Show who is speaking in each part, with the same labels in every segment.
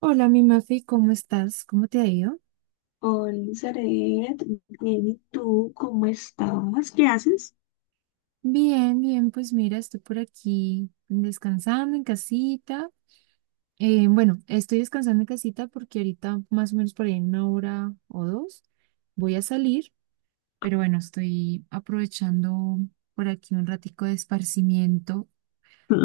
Speaker 1: Hola, mi Mafi, ¿cómo estás? ¿Cómo te ha ido?
Speaker 2: Hola, Zaret. Bien, ¿y tú cómo estás? ¿Qué haces?
Speaker 1: Bien, bien, pues mira, estoy por aquí descansando en casita. Bueno, estoy descansando en casita porque ahorita más o menos por ahí en una hora o dos voy a salir, pero bueno, estoy aprovechando por aquí un ratico de esparcimiento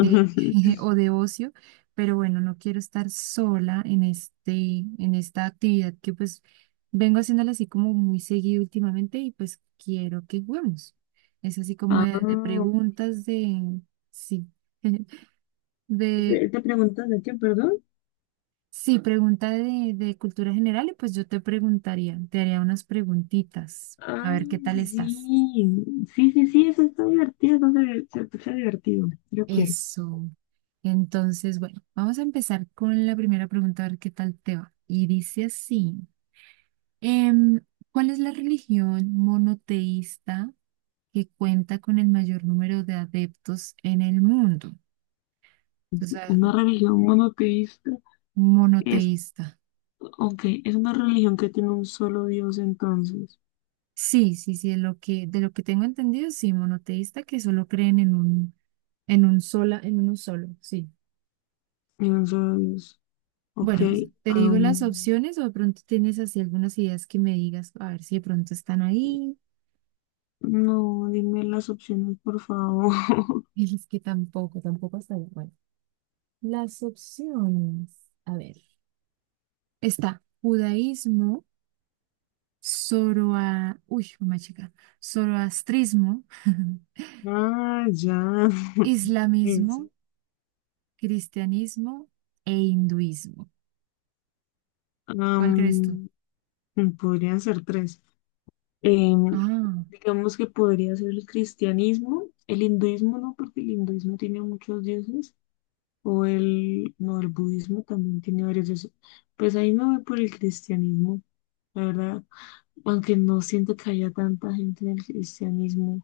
Speaker 1: eh, o de ocio, pero bueno, no quiero estar sola en esta actividad que pues vengo haciéndola así como muy seguido últimamente y pues quiero que juguemos. Es así como
Speaker 2: Ah,
Speaker 1: de preguntas de, sí, de,
Speaker 2: te preguntas de qué, perdón.
Speaker 1: sí, pregunta de cultura general y pues yo te preguntaría, te haría unas preguntitas, a ver qué
Speaker 2: Ay,
Speaker 1: tal estás.
Speaker 2: sí, sí, sí, sí, eso está divertido, eso se escucha divertido. Yo quiero
Speaker 1: Eso. Entonces, bueno, vamos a empezar con la primera pregunta, a ver qué tal te va. Y dice así. Em, ¿Cuál es la religión monoteísta que cuenta con el mayor número de adeptos en el mundo? O sea,
Speaker 2: una religión monoteísta. Es,
Speaker 1: monoteísta.
Speaker 2: ok, es una religión que tiene un solo Dios entonces.
Speaker 1: Sí, sí, sí, de lo que tengo entendido, sí, monoteísta que solo creen en un sola, en uno solo, sí.
Speaker 2: Tiene un solo Dios. Ok,
Speaker 1: Bueno, te digo las
Speaker 2: am,
Speaker 1: opciones o de pronto tienes así algunas ideas que me digas, a ver si de pronto están ahí.
Speaker 2: no, dime las opciones, por favor.
Speaker 1: Y es que tampoco está ahí. Bueno, las opciones, a ver, está judaísmo. Uy, una chica, zoroastrismo,
Speaker 2: Ah, ya.
Speaker 1: islamismo,
Speaker 2: Eso.
Speaker 1: cristianismo e hinduismo. ¿Cuál crees tú?
Speaker 2: Am, podrían ser tres. Em,
Speaker 1: Ah,
Speaker 2: digamos que podría ser el cristianismo, el hinduismo, no, porque el hinduismo tiene muchos dioses, o el, no, el budismo también tiene varios dioses. Pues ahí me voy por el cristianismo, la verdad, aunque no siento que haya tanta gente en el cristianismo.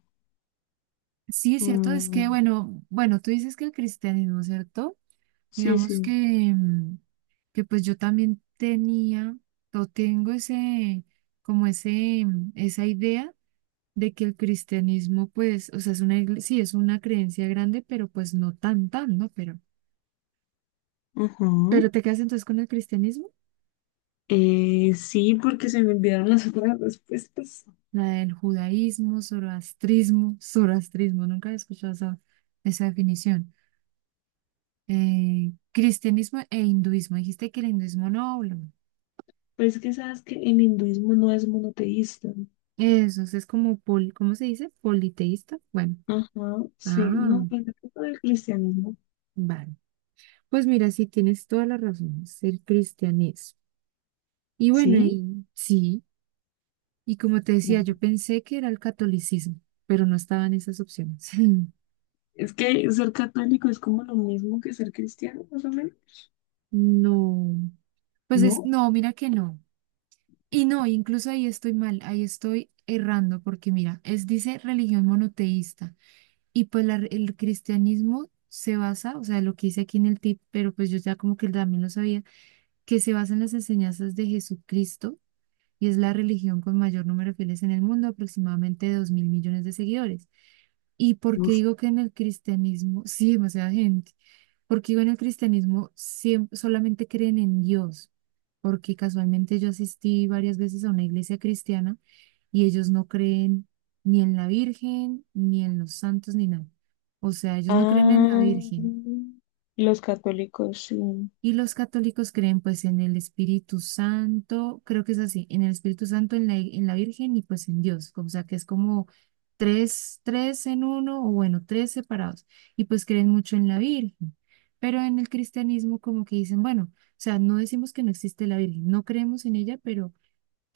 Speaker 1: sí, es cierto, es que
Speaker 2: Mm,
Speaker 1: bueno, bueno, tú dices que el cristianismo, ¿cierto?
Speaker 2: sí,
Speaker 1: Digamos que,
Speaker 2: sí.
Speaker 1: mm, que pues yo también tenía o tengo ese, como ese, esa idea de que el cristianismo, pues, o sea, sí, es una creencia grande, pero pues no tan, tan, ¿no? Pero,
Speaker 2: Ajá.
Speaker 1: pero te quedas entonces con el cristianismo.
Speaker 2: Sí, porque se me olvidaron las otras respuestas.
Speaker 1: La del judaísmo, zoroastrismo, nunca he escuchado esa definición. Cristianismo e hinduismo. Dijiste que el hinduismo no, bueno,
Speaker 2: Pues que sabes que el hinduismo no es monoteísta.
Speaker 1: eso es como, ¿cómo se dice? Politeísta. Bueno,
Speaker 2: Ajá, sí,
Speaker 1: ah,
Speaker 2: no, pues es todo el cristianismo,
Speaker 1: vale. Pues mira, sí, tienes toda la razón, es el cristianismo. Y bueno,
Speaker 2: sí,
Speaker 1: y, sí, y como te
Speaker 2: no.
Speaker 1: decía, yo pensé que era el catolicismo, pero no estaban esas opciones.
Speaker 2: Es que ser católico es como lo mismo que ser cristiano, más o menos,
Speaker 1: No, pues es,
Speaker 2: ¿no?
Speaker 1: no, mira que no. Y no, incluso ahí estoy mal, ahí estoy errando, porque mira, es dice religión monoteísta, y pues el cristianismo se basa, o sea, lo que dice aquí en el tip, pero pues yo ya como que también lo sabía, que se basa en las enseñanzas de Jesucristo y es la religión con mayor número de fieles en el mundo, aproximadamente 2.000 millones de seguidores. ¿Y por qué
Speaker 2: Uf.
Speaker 1: digo que en el cristianismo sí demasiada gente? Porque en el cristianismo siempre, solamente creen en Dios, porque casualmente yo asistí varias veces a una iglesia cristiana y ellos no creen ni en la Virgen, ni en los santos, ni nada. O sea, ellos no creen en la
Speaker 2: Ah,
Speaker 1: Virgen,
Speaker 2: los católicos, sí,
Speaker 1: y los católicos creen pues en el Espíritu Santo, creo que es así, en el Espíritu Santo, en la Virgen y pues en Dios, o sea que es como tres, tres en uno o bueno, tres separados. Y pues creen mucho en la Virgen, pero en el cristianismo como que dicen, bueno, o sea, no decimos que no existe la Virgen, no creemos en ella, pero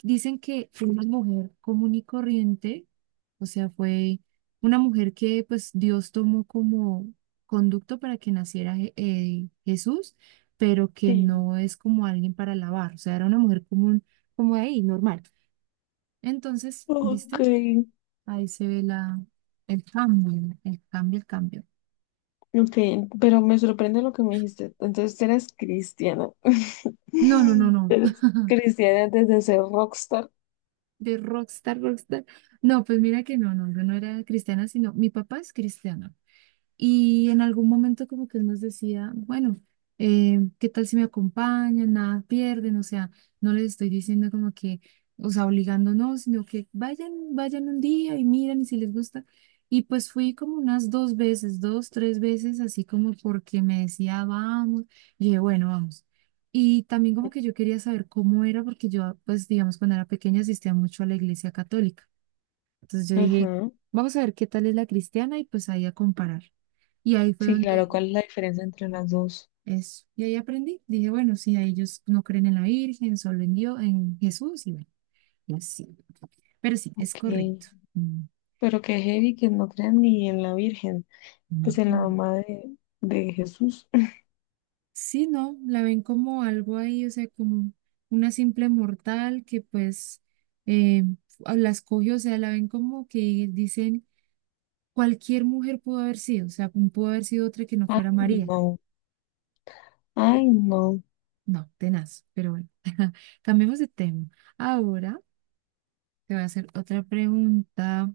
Speaker 1: dicen que fue una mujer común y corriente, o sea, fue una mujer que pues Dios tomó como conducto para que naciera Jesús, pero que
Speaker 2: sí.
Speaker 1: no es como alguien para alabar, o sea, era una mujer común como de ahí, normal. Entonces,
Speaker 2: Ok.
Speaker 1: ¿viste? Ahí se ve la, el cambio, el cambio, el cambio.
Speaker 2: Ok, pero me sorprende lo que me dijiste. Entonces, tú eres cristiana.
Speaker 1: No, no, no, no,
Speaker 2: Eres cristiana antes de ser rockstar.
Speaker 1: de rockstar, rockstar. No, pues mira que no, no, yo no era cristiana, sino mi papá es cristiano. Y en algún momento como que él nos decía, bueno, ¿qué tal si me acompañan? Nada pierden, o sea, no les estoy diciendo como que, o sea, obligando no, sino que vayan, vayan un día y miran y si les gusta. Y pues fui como unas dos veces, dos, tres veces, así como porque me decía, vamos, y dije, bueno, vamos. Y también como que yo quería saber cómo era, porque yo, pues digamos, cuando era pequeña asistía mucho a la iglesia católica. Entonces yo dije,
Speaker 2: Ajá.
Speaker 1: vamos a ver qué tal es la cristiana y pues ahí a comparar. Y ahí fue
Speaker 2: Sí, claro,
Speaker 1: donde
Speaker 2: ¿cuál es la diferencia entre las dos?
Speaker 1: eso. Y ahí aprendí. Dije, bueno, sí, a ellos no creen en la Virgen, solo en Dios, en Jesús y bueno, y así. Pero sí, es
Speaker 2: Ok.
Speaker 1: correcto. Mm.
Speaker 2: Pero que heavy que no crean ni en la Virgen,
Speaker 1: No.
Speaker 2: pues en la mamá de Jesús.
Speaker 1: Sí, no, la ven como algo ahí, o sea, como una simple mortal que pues eh, la escogió, o sea, la ven como que dicen, cualquier mujer pudo haber sido, o sea, pudo haber sido otra que no
Speaker 2: Ay,
Speaker 1: fuera María.
Speaker 2: no, ay, no.
Speaker 1: No, tenaz, pero bueno. Cambiemos de tema. Ahora te voy a hacer otra pregunta.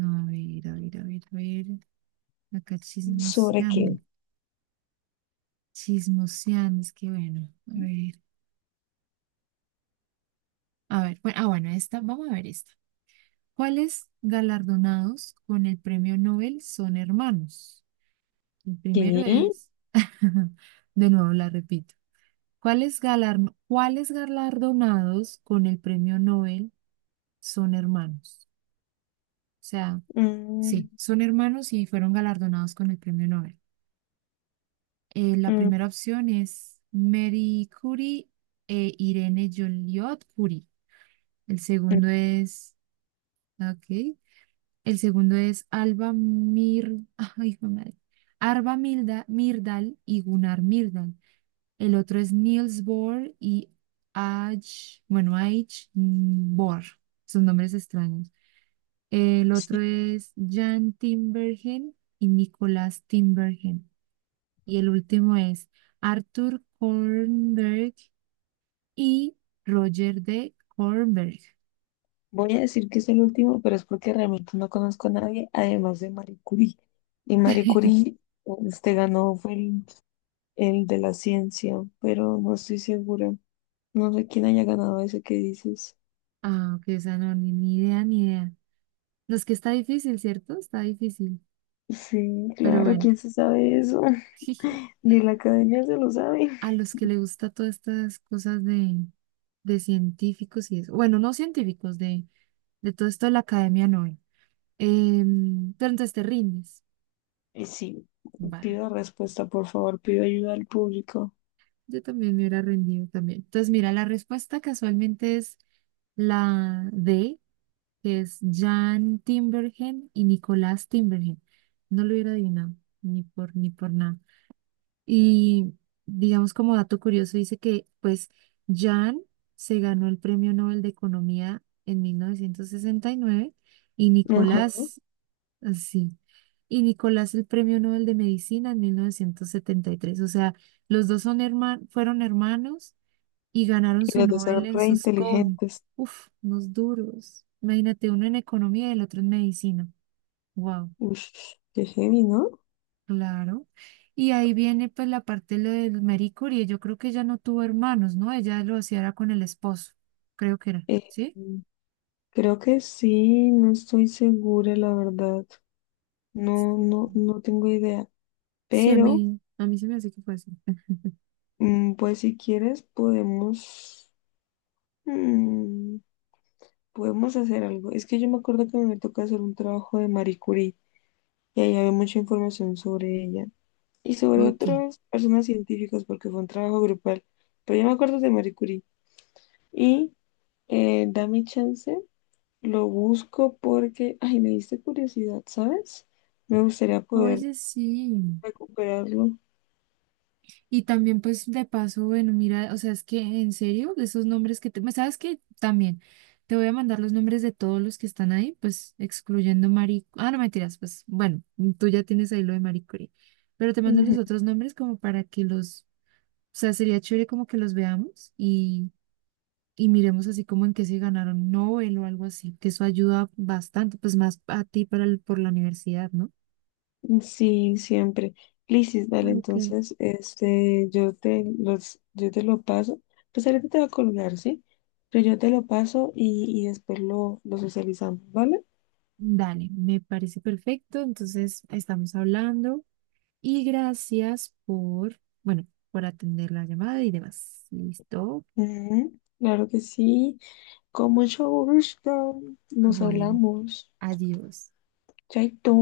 Speaker 1: A ver, a ver, a ver, a ver. Acá
Speaker 2: ¿Sobre
Speaker 1: chismoseando.
Speaker 2: qué?
Speaker 1: Chismoseando, es que bueno. A ver. A ver, bueno, ah, bueno, esta, vamos a ver esta. ¿Cuáles galardonados con el premio Nobel son hermanos? El
Speaker 2: ¿Qué?
Speaker 1: primero es, de nuevo la repito. ¿Cuáles galar- ¿Cuáles galardonados con el premio Nobel son hermanos? O sea,
Speaker 2: Mm,
Speaker 1: sí, son hermanos y fueron galardonados con el premio Nobel. La
Speaker 2: mm,
Speaker 1: primera opción es Marie Curie e Irene Joliot Curie. El
Speaker 2: mm.
Speaker 1: segundo es, ok, el segundo es Alba Mir, ay, hijo de madre, Arva Milda, Myrdal y Gunnar Myrdal. El otro es Niels Bohr y H, bueno, H. Bohr. Son nombres extraños. El
Speaker 2: Sí,
Speaker 1: otro es Jan Timbergen y Nicolás Timbergen. Y el último es Arthur Kornberg y Roger de Kornberg.
Speaker 2: voy a decir que es el último, pero es porque realmente no conozco a nadie, además de Marie Curie. Y Marie Curie, este ganó fue el de la ciencia, pero no estoy segura. No sé quién haya ganado ese que dices.
Speaker 1: Ah, ok, o sea, no, ni idea, ni idea. No, es que está difícil, ¿cierto? Está difícil.
Speaker 2: Sí,
Speaker 1: Pero
Speaker 2: claro,
Speaker 1: bueno,
Speaker 2: ¿quién se sabe eso? Ni la academia se lo sabe.
Speaker 1: a los que les gusta todas estas cosas de científicos y eso. Bueno, no científicos, de todo esto de la academia Nobel. Pero entonces te rindes.
Speaker 2: Y sí,
Speaker 1: Va.
Speaker 2: pido respuesta, por favor, pido ayuda al público.
Speaker 1: Yo también me hubiera rendido también. Entonces, mira, la respuesta casualmente es la D, que es Jan Timbergen y Nicolás Timbergen. No lo hubiera adivinado, ni por, ni por nada. Y digamos como dato curioso, dice que pues Jan se ganó el Premio Nobel de Economía en 1969 y
Speaker 2: Ajá.
Speaker 1: Nicolás sí. Y Nicolás el Premio Nobel de Medicina en 1973. O sea, los dos son fueron hermanos y ganaron
Speaker 2: Y
Speaker 1: su
Speaker 2: los dos
Speaker 1: Nobel
Speaker 2: eran
Speaker 1: en
Speaker 2: re
Speaker 1: sus combos.
Speaker 2: inteligentes.
Speaker 1: Uf, unos duros. Imagínate, uno en economía y el otro en medicina. Wow,
Speaker 2: Ush, qué heavy, ¿no?
Speaker 1: claro. Y ahí viene pues la parte de lo del Marie Curie. Yo creo que ella no tuvo hermanos, ¿no? Ella lo hacía era con el esposo, creo que era,
Speaker 2: Eh,
Speaker 1: ¿sí?
Speaker 2: creo que sí, no estoy segura, la verdad. No, no, no tengo idea.
Speaker 1: Sí, a
Speaker 2: Pero,
Speaker 1: mí, a mí se me hace que fue así.
Speaker 2: pues si quieres, mm, podemos hacer algo. Es que yo me acuerdo que me toca hacer un trabajo de Marie Curie y ahí había mucha información sobre ella y sobre
Speaker 1: Ok.
Speaker 2: otras personas científicas porque fue un trabajo grupal. Pero yo me acuerdo de Marie Curie y dame chance. Lo busco porque, ay, me diste curiosidad, ¿sabes? Me gustaría poder
Speaker 1: Oye, sí.
Speaker 2: recuperarlo.
Speaker 1: Y también, pues, de paso, bueno, mira, o sea, es que en serio, de esos nombres que te... ¿me ¿Sabes qué? También te voy a mandar los nombres de todos los que están ahí, pues, excluyendo Marie... Ah, no, mentiras, pues, bueno, tú ya tienes ahí lo de Marie Curie. Pero te mando los
Speaker 2: Ujú.
Speaker 1: otros nombres como para que los... O sea, sería chévere como que los veamos y miremos así como en qué se ganaron un Nobel o algo así, que eso ayuda bastante, pues, más a ti para por la universidad, ¿no?
Speaker 2: Sí, siempre. Lisis,
Speaker 1: Ah,
Speaker 2: dale,
Speaker 1: ok.
Speaker 2: entonces, este, yo te lo paso. Pues ahorita te va a colgar, ¿sí? Pero yo te lo paso y después lo socializamos, ¿vale?
Speaker 1: Dale, me parece perfecto. Entonces, estamos hablando. Y gracias por, bueno, por atender la llamada y demás. ¿Listo?
Speaker 2: Ujú, claro que sí. Con mucho gusto. Nos
Speaker 1: Bueno,
Speaker 2: hablamos.
Speaker 1: adiós.
Speaker 2: Chaito.